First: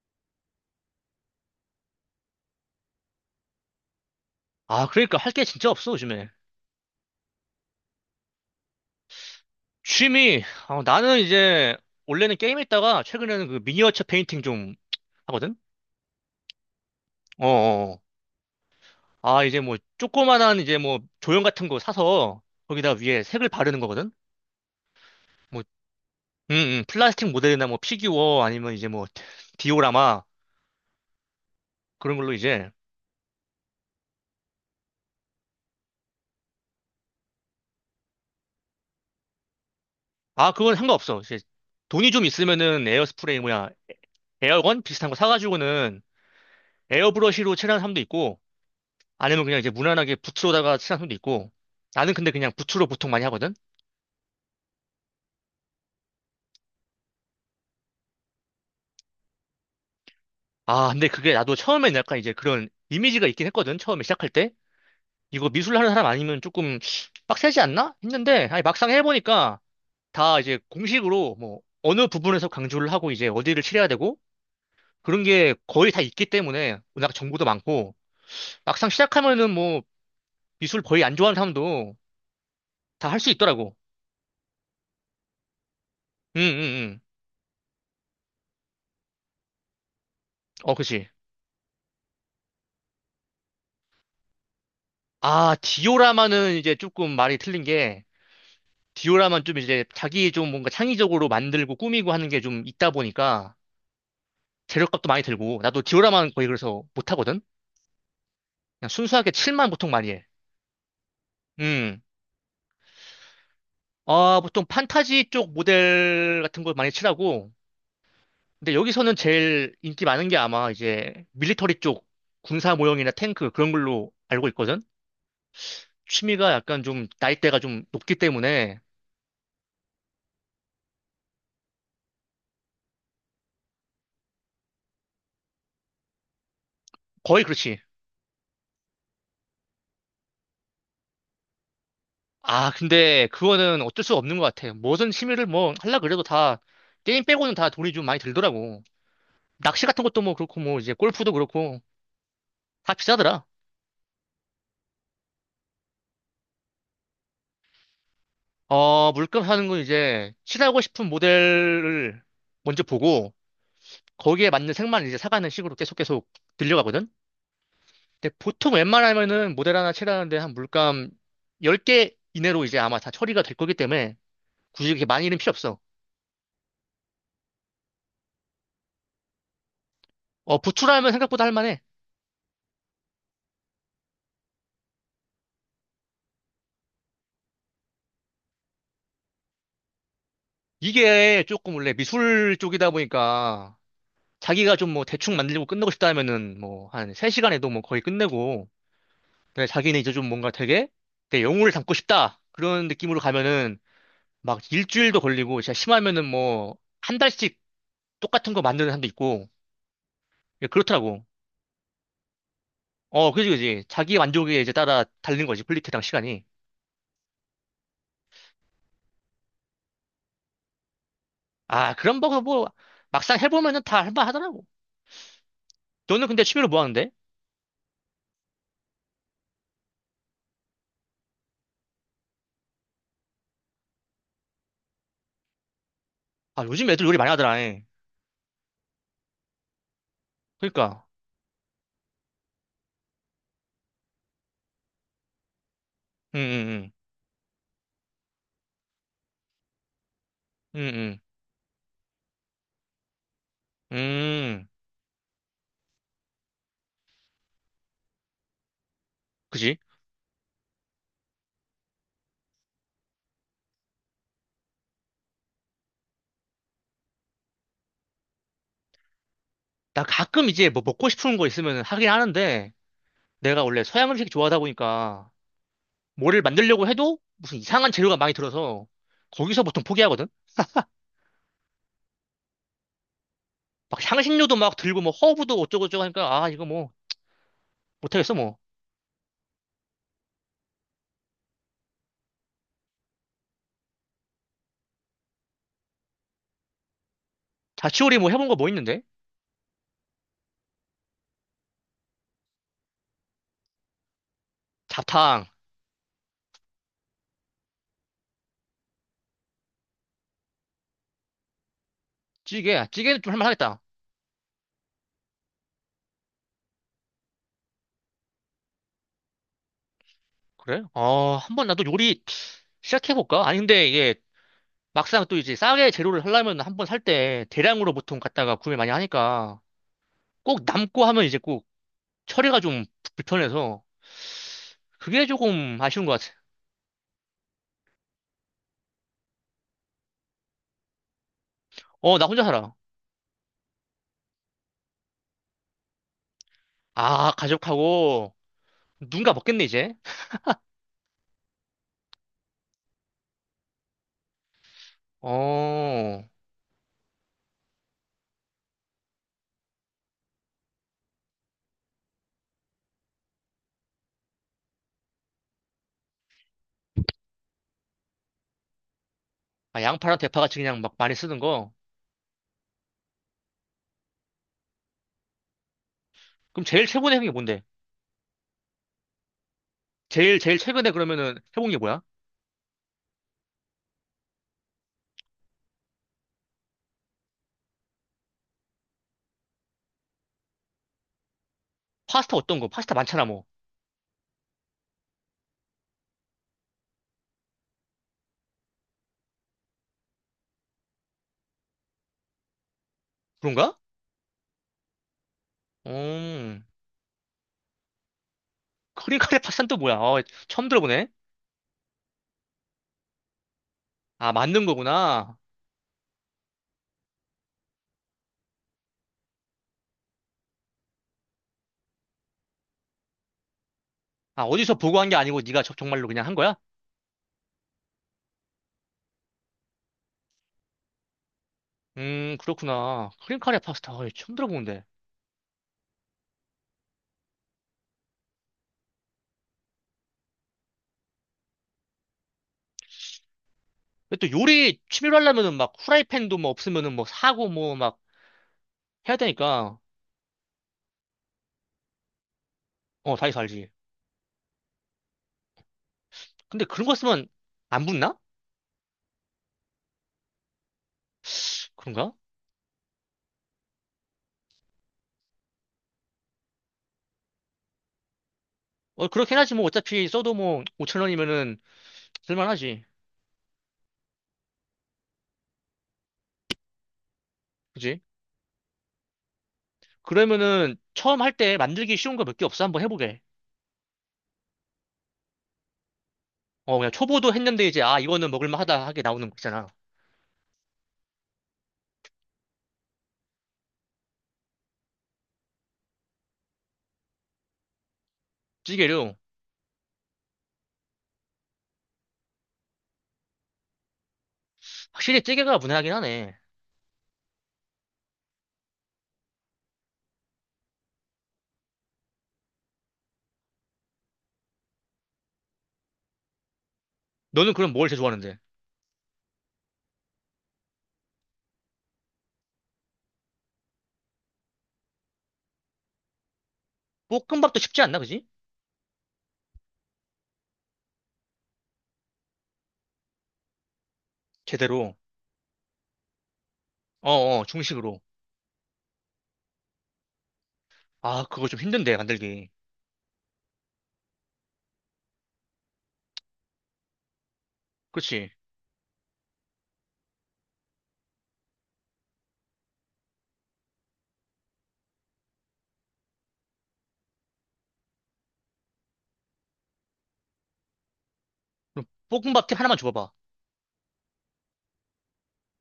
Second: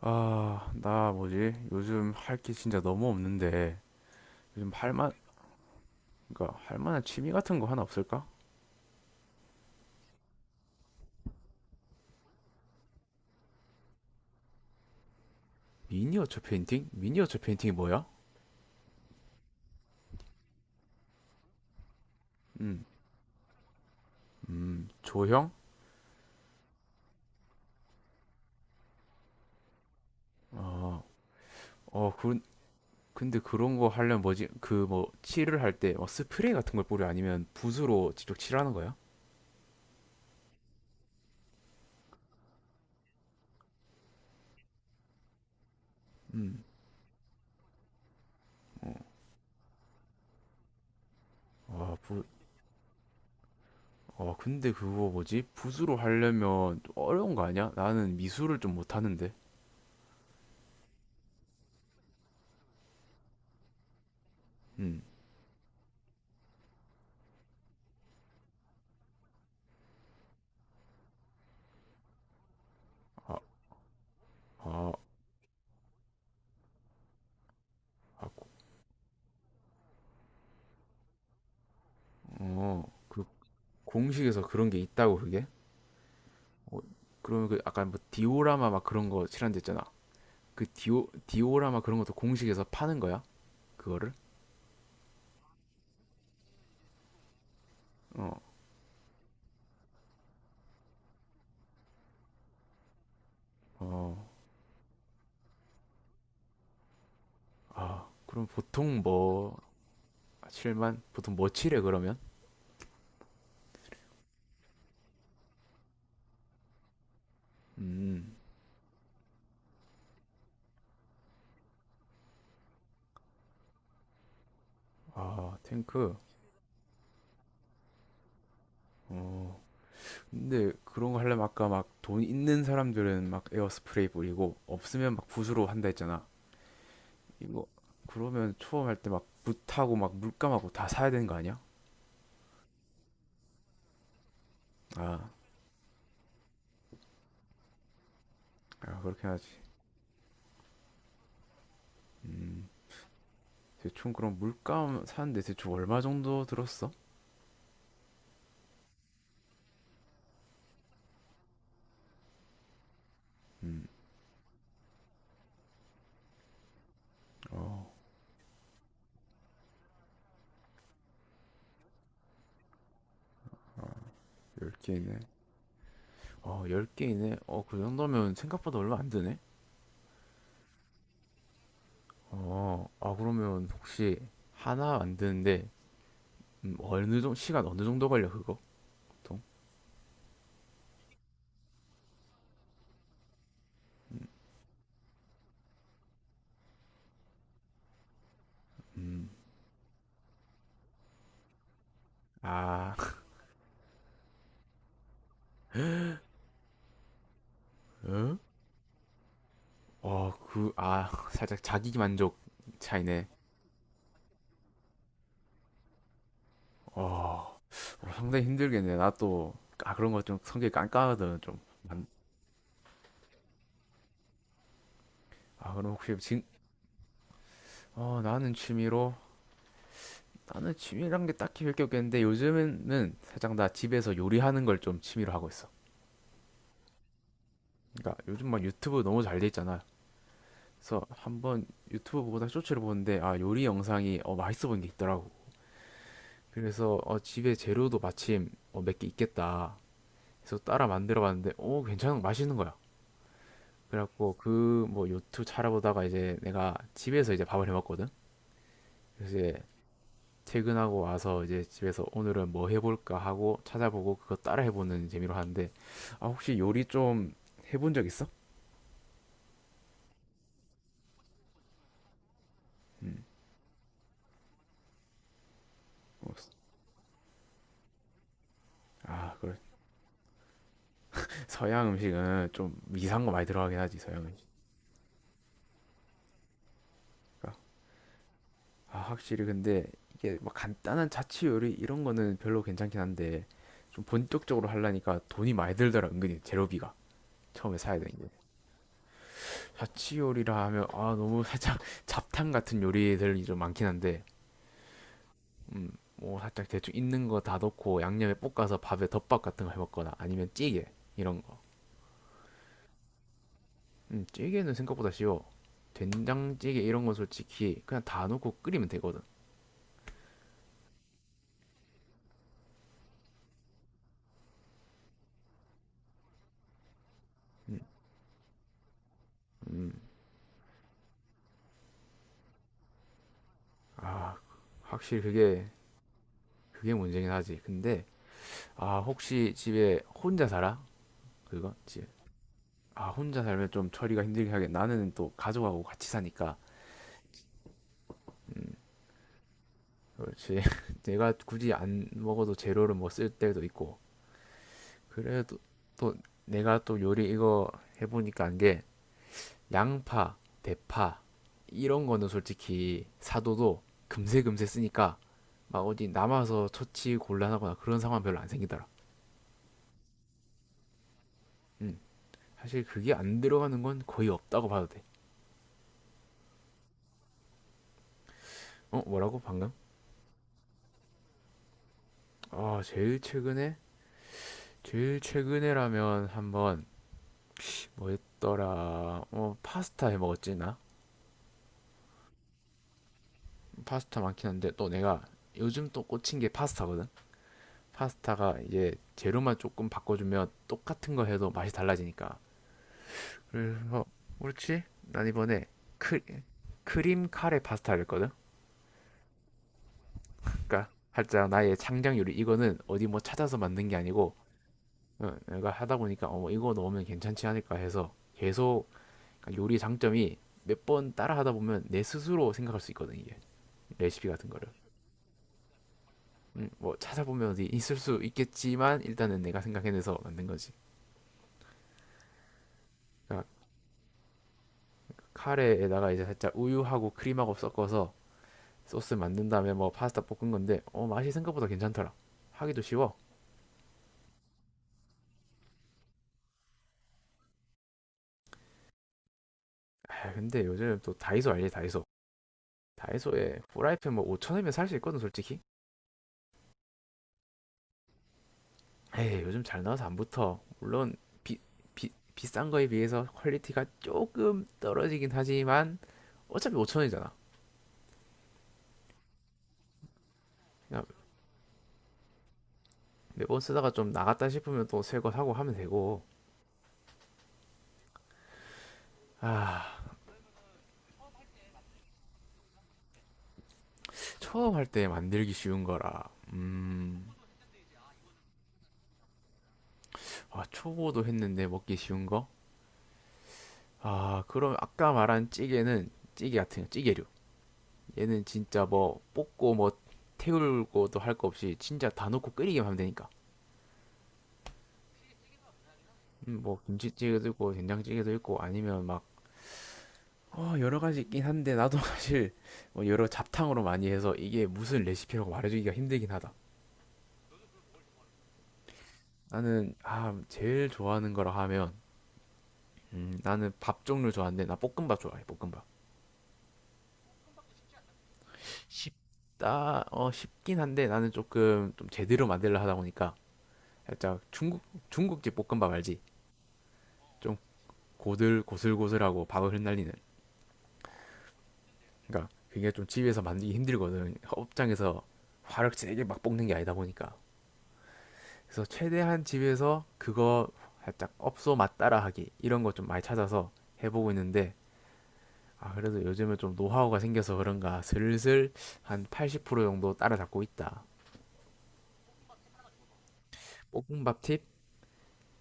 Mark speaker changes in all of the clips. Speaker 1: 나 뭐지? 요즘 할 게 진짜 너무 없는데 요즘
Speaker 2: 아,
Speaker 1: 할 만,
Speaker 2: 그러니까 할 게 진짜 없어, 요즘에.
Speaker 1: 그러니까 할 만한 취미 같은 거 하나 없을까?
Speaker 2: 취미, 아, 나는 이제, 원래는 게임 했다가, 최근에는 그 미니어처 페인팅 좀 하거든?
Speaker 1: 미니어처 페인팅? 미니어처 페인팅이
Speaker 2: 어어.
Speaker 1: 뭐야?
Speaker 2: 아, 이제 뭐, 조그만한 이제 뭐, 조형 같은 거 사서,
Speaker 1: 음,
Speaker 2: 거기다 위에 색을 바르는 거거든?
Speaker 1: 조형?
Speaker 2: 뭐, 플라스틱 모델이나 뭐, 피규어, 아니면 이제 뭐, 디오라마,
Speaker 1: 어, 어,
Speaker 2: 그런 걸로
Speaker 1: 그,
Speaker 2: 이제.
Speaker 1: 근데 그런 거 하려면 뭐지? 칠을 할 때 뭐 스프레이 같은 걸 뿌려 아니면 붓으로 직접 칠하는 거야?
Speaker 2: 아, 그건 상관없어. 이제, 돈이 좀 있으면은 에어스프레이, 뭐야, 에어건? 비슷한 거 사가지고는
Speaker 1: 음.
Speaker 2: 에어브러쉬로 칠하는 사람도 있고,
Speaker 1: 어.
Speaker 2: 아니면 그냥 이제 무난하게 부츠로다가 친한 손도 있고.
Speaker 1: 아,
Speaker 2: 나는
Speaker 1: 부,
Speaker 2: 근데 그냥 부츠로 보통 많이 하거든.
Speaker 1: 어, 근데 그거 뭐지? 붓으로 하려면 좀 어려운 거 아니야? 나는 미술을 좀 못하는데.
Speaker 2: 아 근데 그게 나도 처음엔 약간 이제 그런 이미지가 있긴 했거든. 처음에 시작할 때
Speaker 1: 음.
Speaker 2: 이거 미술 하는 사람 아니면 조금 빡세지 않나 했는데, 아니 막상 해보니까 다 이제 공식으로 뭐 어느 부분에서 강조를 하고 이제
Speaker 1: 아.
Speaker 2: 어디를 칠해야 되고
Speaker 1: 아.
Speaker 2: 그런 게 거의 다 있기 때문에, 워낙 정보도 많고
Speaker 1: 아.
Speaker 2: 막상 시작하면은 뭐 미술 거의 안 좋아하는 사람도
Speaker 1: 어.
Speaker 2: 다 할
Speaker 1: 그
Speaker 2: 수 있더라고.
Speaker 1: 공식에서 그런 게 있다고 그게? 어,
Speaker 2: 응응응.
Speaker 1: 그러면 그 아까 뭐 디오라마 막 그런 거 칠한댔잖아. 그
Speaker 2: 어
Speaker 1: 디오
Speaker 2: 그치.
Speaker 1: 디오라마 그런 것도 공식에서 파는 거야? 그거를?
Speaker 2: 아 디오라마는 이제 조금 말이 틀린 게,
Speaker 1: 어.
Speaker 2: 디오라만 좀 이제 자기 좀 뭔가 창의적으로 만들고 꾸미고 하는 게 좀 있다 보니까
Speaker 1: 어.
Speaker 2: 재료값도 많이 들고, 나도 디오라만 거의 그래서 못 하거든.
Speaker 1: 아, 그럼
Speaker 2: 그냥
Speaker 1: 보통
Speaker 2: 순수하게
Speaker 1: 뭐
Speaker 2: 칠만 보통 많이 해.
Speaker 1: 칠만 보통 뭐 칠해
Speaker 2: 음.
Speaker 1: 그러면?
Speaker 2: 아, 보통 판타지 쪽 모델 같은 걸 많이 칠하고,
Speaker 1: 음.
Speaker 2: 근데 여기서는 제일 인기 많은 게 아마 이제 밀리터리 쪽 군사 모형이나 탱크 그런 걸로 알고 있거든.
Speaker 1: 아, 탱크.
Speaker 2: 취미가 약간 좀 나이대가 좀 높기 때문에.
Speaker 1: 어. 근데 그런 거 하려면 아까 막 돈 있는 사람들은 막 에어스프레이 뿌리고 없으면 막 붓으로 한다 했잖아.
Speaker 2: 거의
Speaker 1: 이거
Speaker 2: 그렇지.
Speaker 1: 그러면 처음 할 때 막 붓하고 막 물감하고 다 사야 되는 거 아니야?
Speaker 2: 아, 근데 그거는 어쩔 수 없는 것 같아. 무슨
Speaker 1: 아,
Speaker 2: 취미를 뭐 하려 그래도 다 게임 빼고는 다 돈이 좀 많이 들더라고.
Speaker 1: 아 그렇게 하지.
Speaker 2: 낚시 같은 것도 뭐 그렇고 뭐 이제 골프도 그렇고
Speaker 1: 음.
Speaker 2: 다 비싸더라.
Speaker 1: 대충 그럼 물감 사는데 대충 얼마 정도 들었어?
Speaker 2: 어, 물감 사는 건 이제 칠하고 싶은 모델을 먼저 보고
Speaker 1: 음,
Speaker 2: 거기에 맞는 색만 이제 사가는 식으로 계속 계속 들려가거든.
Speaker 1: 어,
Speaker 2: 근데 보통 웬만하면은 모델 하나 칠하는데 한 물감 10개 이내로 이제 아마 다 처리가 될 거기 때문에 굳이 이렇게
Speaker 1: 10개네.
Speaker 2: 많이는 필요 없어.
Speaker 1: 어, 10개이네. 어, 그 정도면 생각보다 얼마 안 드네.
Speaker 2: 어, 부추라면 생각보다 할만해.
Speaker 1: 어, 아, 그러면 혹시 하나 만드는데, 어느 정도, 시간 어느 정도 걸려, 그거? 보통?
Speaker 2: 이게 조금 원래 미술 쪽이다 보니까 자기가 좀 뭐 대충 만들고 끝내고 싶다 하면은 뭐 한 3시간에도 뭐 거의 끝내고,
Speaker 1: 음.
Speaker 2: 근데 자기는 이제 좀 뭔가 되게 내 영혼을 담고 싶다 그런
Speaker 1: 아.
Speaker 2: 느낌으로 가면은 막 일주일도 걸리고 진짜 심하면은 뭐 한 달씩
Speaker 1: 응?
Speaker 2: 똑같은 거 만드는 사람도 있고. 예, 그렇더라고.
Speaker 1: 살짝 자기 만족 차이네.
Speaker 2: 어 그지 그지, 자기 만족에 이제 따라 다른 거지, 퀄리티랑 시간이.
Speaker 1: 어. 어. 상당히 힘들겠네. 나 또, 아, 그런 거 좀 성격이 깐깐하거든, 좀.
Speaker 2: 아 그런 거뭐 막상 해보면은 다 할만하더라고.
Speaker 1: 아, 그럼 혹시
Speaker 2: 너는
Speaker 1: 진,
Speaker 2: 근데 취미로 뭐 하는데?
Speaker 1: 어, 나는 취미로 나는 취미란 게 딱히 별게 없겠는데 요즘에는 살짝 나 집에서 요리하는 걸 좀 취미로 하고 있어.
Speaker 2: 아 요즘 애들 요리 많이 하더라 예.
Speaker 1: 그러니까 요즘 막 유튜브 너무 잘 돼 있잖아. 그래서
Speaker 2: 그러니까.
Speaker 1: 한번 유튜브 보다 쇼츠를 보는데 아 요리 영상이 어 맛있어 보인 게 있더라고.
Speaker 2: 응응응.
Speaker 1: 그래서 어 집에 재료도 마침 어, 몇 개 있겠다. 그래서 따라
Speaker 2: 응응.
Speaker 1: 만들어 봤는데 오 괜찮은 맛있는 거야. 그래갖고
Speaker 2: 음,
Speaker 1: 그 뭐 유튜브 찾아보다가 이제 내가 집에서 이제 밥을 해 먹거든. 그래서 이제
Speaker 2: 그지?
Speaker 1: 퇴근하고 와서 이제 집에서 오늘은 뭐 해볼까 하고 찾아보고 그거 따라 해보는 재미로 하는데 아 혹시 요리 좀 해본 적 있어?
Speaker 2: 나 가끔 이제 뭐 먹고 싶은 거 있으면 하긴 하는데,
Speaker 1: 음
Speaker 2: 내가 원래 서양 음식 좋아하다 보니까, 뭐를
Speaker 1: 없어.
Speaker 2: 만들려고 해도 무슨 이상한 재료가 많이 들어서,
Speaker 1: 아 그래.
Speaker 2: 거기서 보통 포기하거든?
Speaker 1: 서양 음식은 좀 이상한 거 많이 들어가긴 하지
Speaker 2: 막
Speaker 1: 서양 음식.
Speaker 2: 향신료도 막 들고 뭐 허브도 어쩌고저쩌고 하니까, 아, 이거 뭐, 못하겠어 뭐.
Speaker 1: 아 확실히 근데 이게 막 간단한 자취 요리 이런 거는 별로 괜찮긴 한데 좀 본격적으로 하려니까 돈이 많이 들더라 은근히 재료비가 처음에 사야 되는
Speaker 2: 자취요리
Speaker 1: 게
Speaker 2: 뭐 해본 거 뭐 있는데?
Speaker 1: 자취 요리라 하면 아 너무 살짝 잡탕 같은 요리들이 좀 많긴 한데
Speaker 2: 잡탕,
Speaker 1: 음, 뭐 살짝 대충 있는 거 다 넣고 양념에 볶아서 밥에 덮밥 같은 거 해먹거나 아니면 찌개 이런 거.
Speaker 2: 찌개, 아, 찌개는 좀 할만하겠다.
Speaker 1: 찌개는 생각보다 쉬워. 된장찌개 이런 건 솔직히 그냥 다 넣고 끓이면 되거든.
Speaker 2: 그래? 어, 한번 나도 요리 시작해볼까? 아니, 근데 이게 막상 또 이제 싸게 재료를 하려면 한번 살 때
Speaker 1: 음.
Speaker 2: 대량으로 보통 갖다가 구매 많이 하니까,
Speaker 1: 음.
Speaker 2: 꼭 남고 하면 이제 꼭 처리가 좀 불편해서
Speaker 1: 아, 확실히
Speaker 2: 그게
Speaker 1: 그게
Speaker 2: 조금 아쉬운 것 같아.
Speaker 1: 그게 문제긴 하지. 근데 아 혹시 집에 혼자 살아? 그거 집.
Speaker 2: 어, 나 혼자 살아.
Speaker 1: 아 혼자 살면 좀 처리가 힘들긴 하겠 나는 또 가족하고 같이 사니까.
Speaker 2: 아, 가족하고 누군가 먹겠네, 이제.
Speaker 1: 그렇지. 내가 굳이 안 먹어도 재료를 뭐 쓸 때도 있고. 그래도 또
Speaker 2: 어,
Speaker 1: 내가 또 요리 이거 해보니까 한 게 양파, 대파 이런 거는 솔직히 사도도 금세 금세 쓰니까 막 어디 남아서 처치 곤란하거나 그런 상황 별로 안 생기더라.
Speaker 2: 아, 양파랑 대파같이 그냥 막 많이 쓰는 거.
Speaker 1: 음, 사실 그게 안 들어가는 건 거의 없다고 봐도 돼.
Speaker 2: 그럼 제일 최근에 해본 게 뭔데?
Speaker 1: 어, 뭐라고 방금?
Speaker 2: 제일, 제일 최근에 그러면은 해본 게 뭐야?
Speaker 1: 아, 제일 최근에 제일 최근에라면 한번 뭐 했더라? 어, 파스타 해 먹었지 나.
Speaker 2: 파스타 어떤 거? 파스타 많잖아, 뭐.
Speaker 1: 파스타 많긴 한데 또 내가 요즘 또 꽂힌 게 파스타거든. 파스타가 이제 재료만 조금 바꿔주면 똑같은 거 해도 맛이 달라지니까.
Speaker 2: 그런가?
Speaker 1: 그래서 그렇지? 난 이번에 크,
Speaker 2: 음,
Speaker 1: 크림 카레 파스타를 했거든.
Speaker 2: 크림 카레 파스타는 또 뭐야? 어, 처음
Speaker 1: 그러니까
Speaker 2: 들어보네.
Speaker 1: 살짝 나의 창작 요리 이거는 어디 뭐 찾아서 만든 게
Speaker 2: 아,
Speaker 1: 아니고
Speaker 2: 만든
Speaker 1: 어,
Speaker 2: 거구나.
Speaker 1: 내가 하다 보니까 어 뭐 이거 넣으면 괜찮지 않을까 해서 계속 그러니까 요리 장점이 몇 번 따라 하다 보면 내 스스로 생각할 수 있거든 이게 레시피
Speaker 2: 아,
Speaker 1: 같은 거를
Speaker 2: 어디서 보고 한 게 아니고 네가 정말로 그냥 한 거야?
Speaker 1: 뭐 찾아보면 어디 있을 수 있겠지만 일단은 내가 생각해내서 만든 거지.
Speaker 2: 그렇구나. 크림
Speaker 1: 그러니까
Speaker 2: 카레 파스타. 어, 처음 들어보는데.
Speaker 1: 카레에다가 이제 살짝 우유하고 크림하고 섞어서 소스 만든 다음에 뭐 파스타 볶은 건데 어 맛이 생각보다 괜찮더라. 하기도 쉬워.
Speaker 2: 근데 또 요리 취미로 하려면은 막 후라이팬도 뭐 없으면은 뭐 사고 뭐 막 해야 되니까.
Speaker 1: 아 근데 요즘 또 다이소 알지 다이소.
Speaker 2: 어 다시
Speaker 1: 다이소에
Speaker 2: 살지.
Speaker 1: 프라이팬 뭐 5천원이면 살 수 있거든 솔직히.
Speaker 2: 근데 그런 거 쓰면 안 붙나?
Speaker 1: 에이 요즘 잘 나와서 안 붙어. 물론 비,
Speaker 2: 그런가?
Speaker 1: 비싼 거에 비해서 퀄리티가 조금 떨어지긴 하지만 어차피 5천원이잖아.
Speaker 2: 어 그렇긴 하지 뭐 어차피 써도 뭐 5천
Speaker 1: 그냥
Speaker 2: 원이면은 쓸만하지.
Speaker 1: 매번 쓰다가 좀 나갔다 싶으면 또 새거 사고 하면 되고.
Speaker 2: 그지?
Speaker 1: 아
Speaker 2: 그러면은 처음 할때 만들기 쉬운 거 몇개 없어? 한번 해보게.
Speaker 1: 처음 할 때 만들기 쉬운 거라.
Speaker 2: 어 그냥 초보도 했는데 이제 아 이거는 먹을만하다 하게 나오는 거 있잖아.
Speaker 1: 아, 초보도 했는데 먹기 쉬운 거? 아, 그럼 아까 말한 찌개는 찌개 같은 거, 찌개류. 얘는 진짜
Speaker 2: 찌개류.
Speaker 1: 뭐 볶고 뭐 태울고도 할 거 없이 진짜 다 넣고 끓이기만 하면 되니까.
Speaker 2: 확실히 찌개가 무난하긴 하네.
Speaker 1: 뭐 김치찌개도 있고 된장찌개도 있고 아니면 막 어, 여러 가지 있긴 한데 나도 사실 뭐 여러 잡탕으로 많이 해서 이게 무슨 레시피라고 말해주기가 힘들긴 하다.
Speaker 2: 너는 그럼 뭘 제일 좋아하는데?
Speaker 1: 나는 아, 제일 좋아하는 거라 하면 나는 밥 종류 좋아하는데 나 볶음밥 좋아해. 볶음밥.
Speaker 2: 볶음밥도 쉽지 않나 그지?
Speaker 1: 쉽다, 어, 쉽긴 한데 나는 조금 좀 제대로 만들려 하다 보니까 살짝 중국,
Speaker 2: 제대로.
Speaker 1: 중국집 볶음밥 알지?
Speaker 2: 어어
Speaker 1: 좀
Speaker 2: 중식으로.
Speaker 1: 고슬고슬하고 밥을 흩날리는.
Speaker 2: 아 그거 좀 힘든데
Speaker 1: 그러니까
Speaker 2: 만들기.
Speaker 1: 그게 좀 집에서 만들기 힘들거든. 업장에서 화를 세게 막 볶는 게 아니다 보니까.
Speaker 2: 그렇지.
Speaker 1: 그래서 최대한 집에서 그거 살짝 업소 맛 따라하기 이런 거 좀 많이 찾아서 해보고 있는데 아, 그래도 요즘에 좀 노하우가 생겨서 그런가 슬슬 한 80% 정도 따라잡고 있다.
Speaker 2: 그럼 볶음밥팁 하나만 줘봐봐.
Speaker 1: 볶음밥 팁?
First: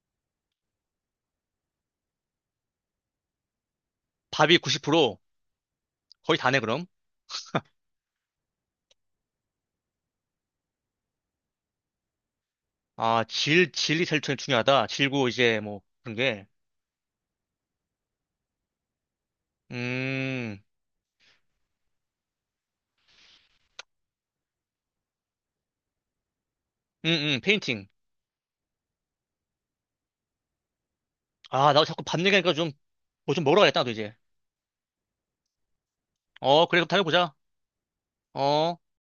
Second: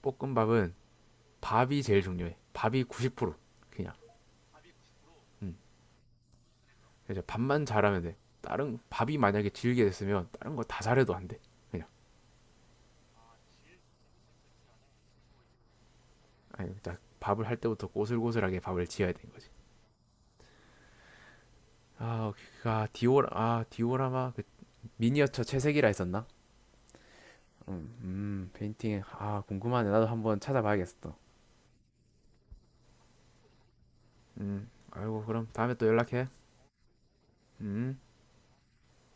Speaker 1: 볶음밥은 밥이 제일 중요해. 밥이 90% 그냥.
Speaker 2: 밥이 90%.
Speaker 1: 음.
Speaker 2: 거의 다네, 그럼.
Speaker 1: 그래서 밥만 잘하면 돼. 다른 밥이 만약에 질게 됐으면 다른 거 다 잘해도 안 돼. 그냥.
Speaker 2: 아, 질이 제일 중요하다. 질고 이제 뭐 그런 게.
Speaker 1: 아니, 딱 밥을 할 때부터 꼬슬꼬슬하게 밥을 지어야 되는 거지.
Speaker 2: 음,
Speaker 1: 아, 그- 아 디오라 아 디오라마 그 미니어처 채색이라 했었나?
Speaker 2: 음, 페인팅.
Speaker 1: 페인팅 아 궁금하네. 나도 한번 찾아봐야겠어. 또.
Speaker 2: 아, 나도 자꾸 밥 얘기하니까 좀, 뭐 좀 먹으러 가야겠다, 나도 이제.
Speaker 1: 아이고 그럼 다음에 또 연락해.
Speaker 2: 어, 그래, 그럼 다음에 보자.
Speaker 1: 음.
Speaker 2: 어.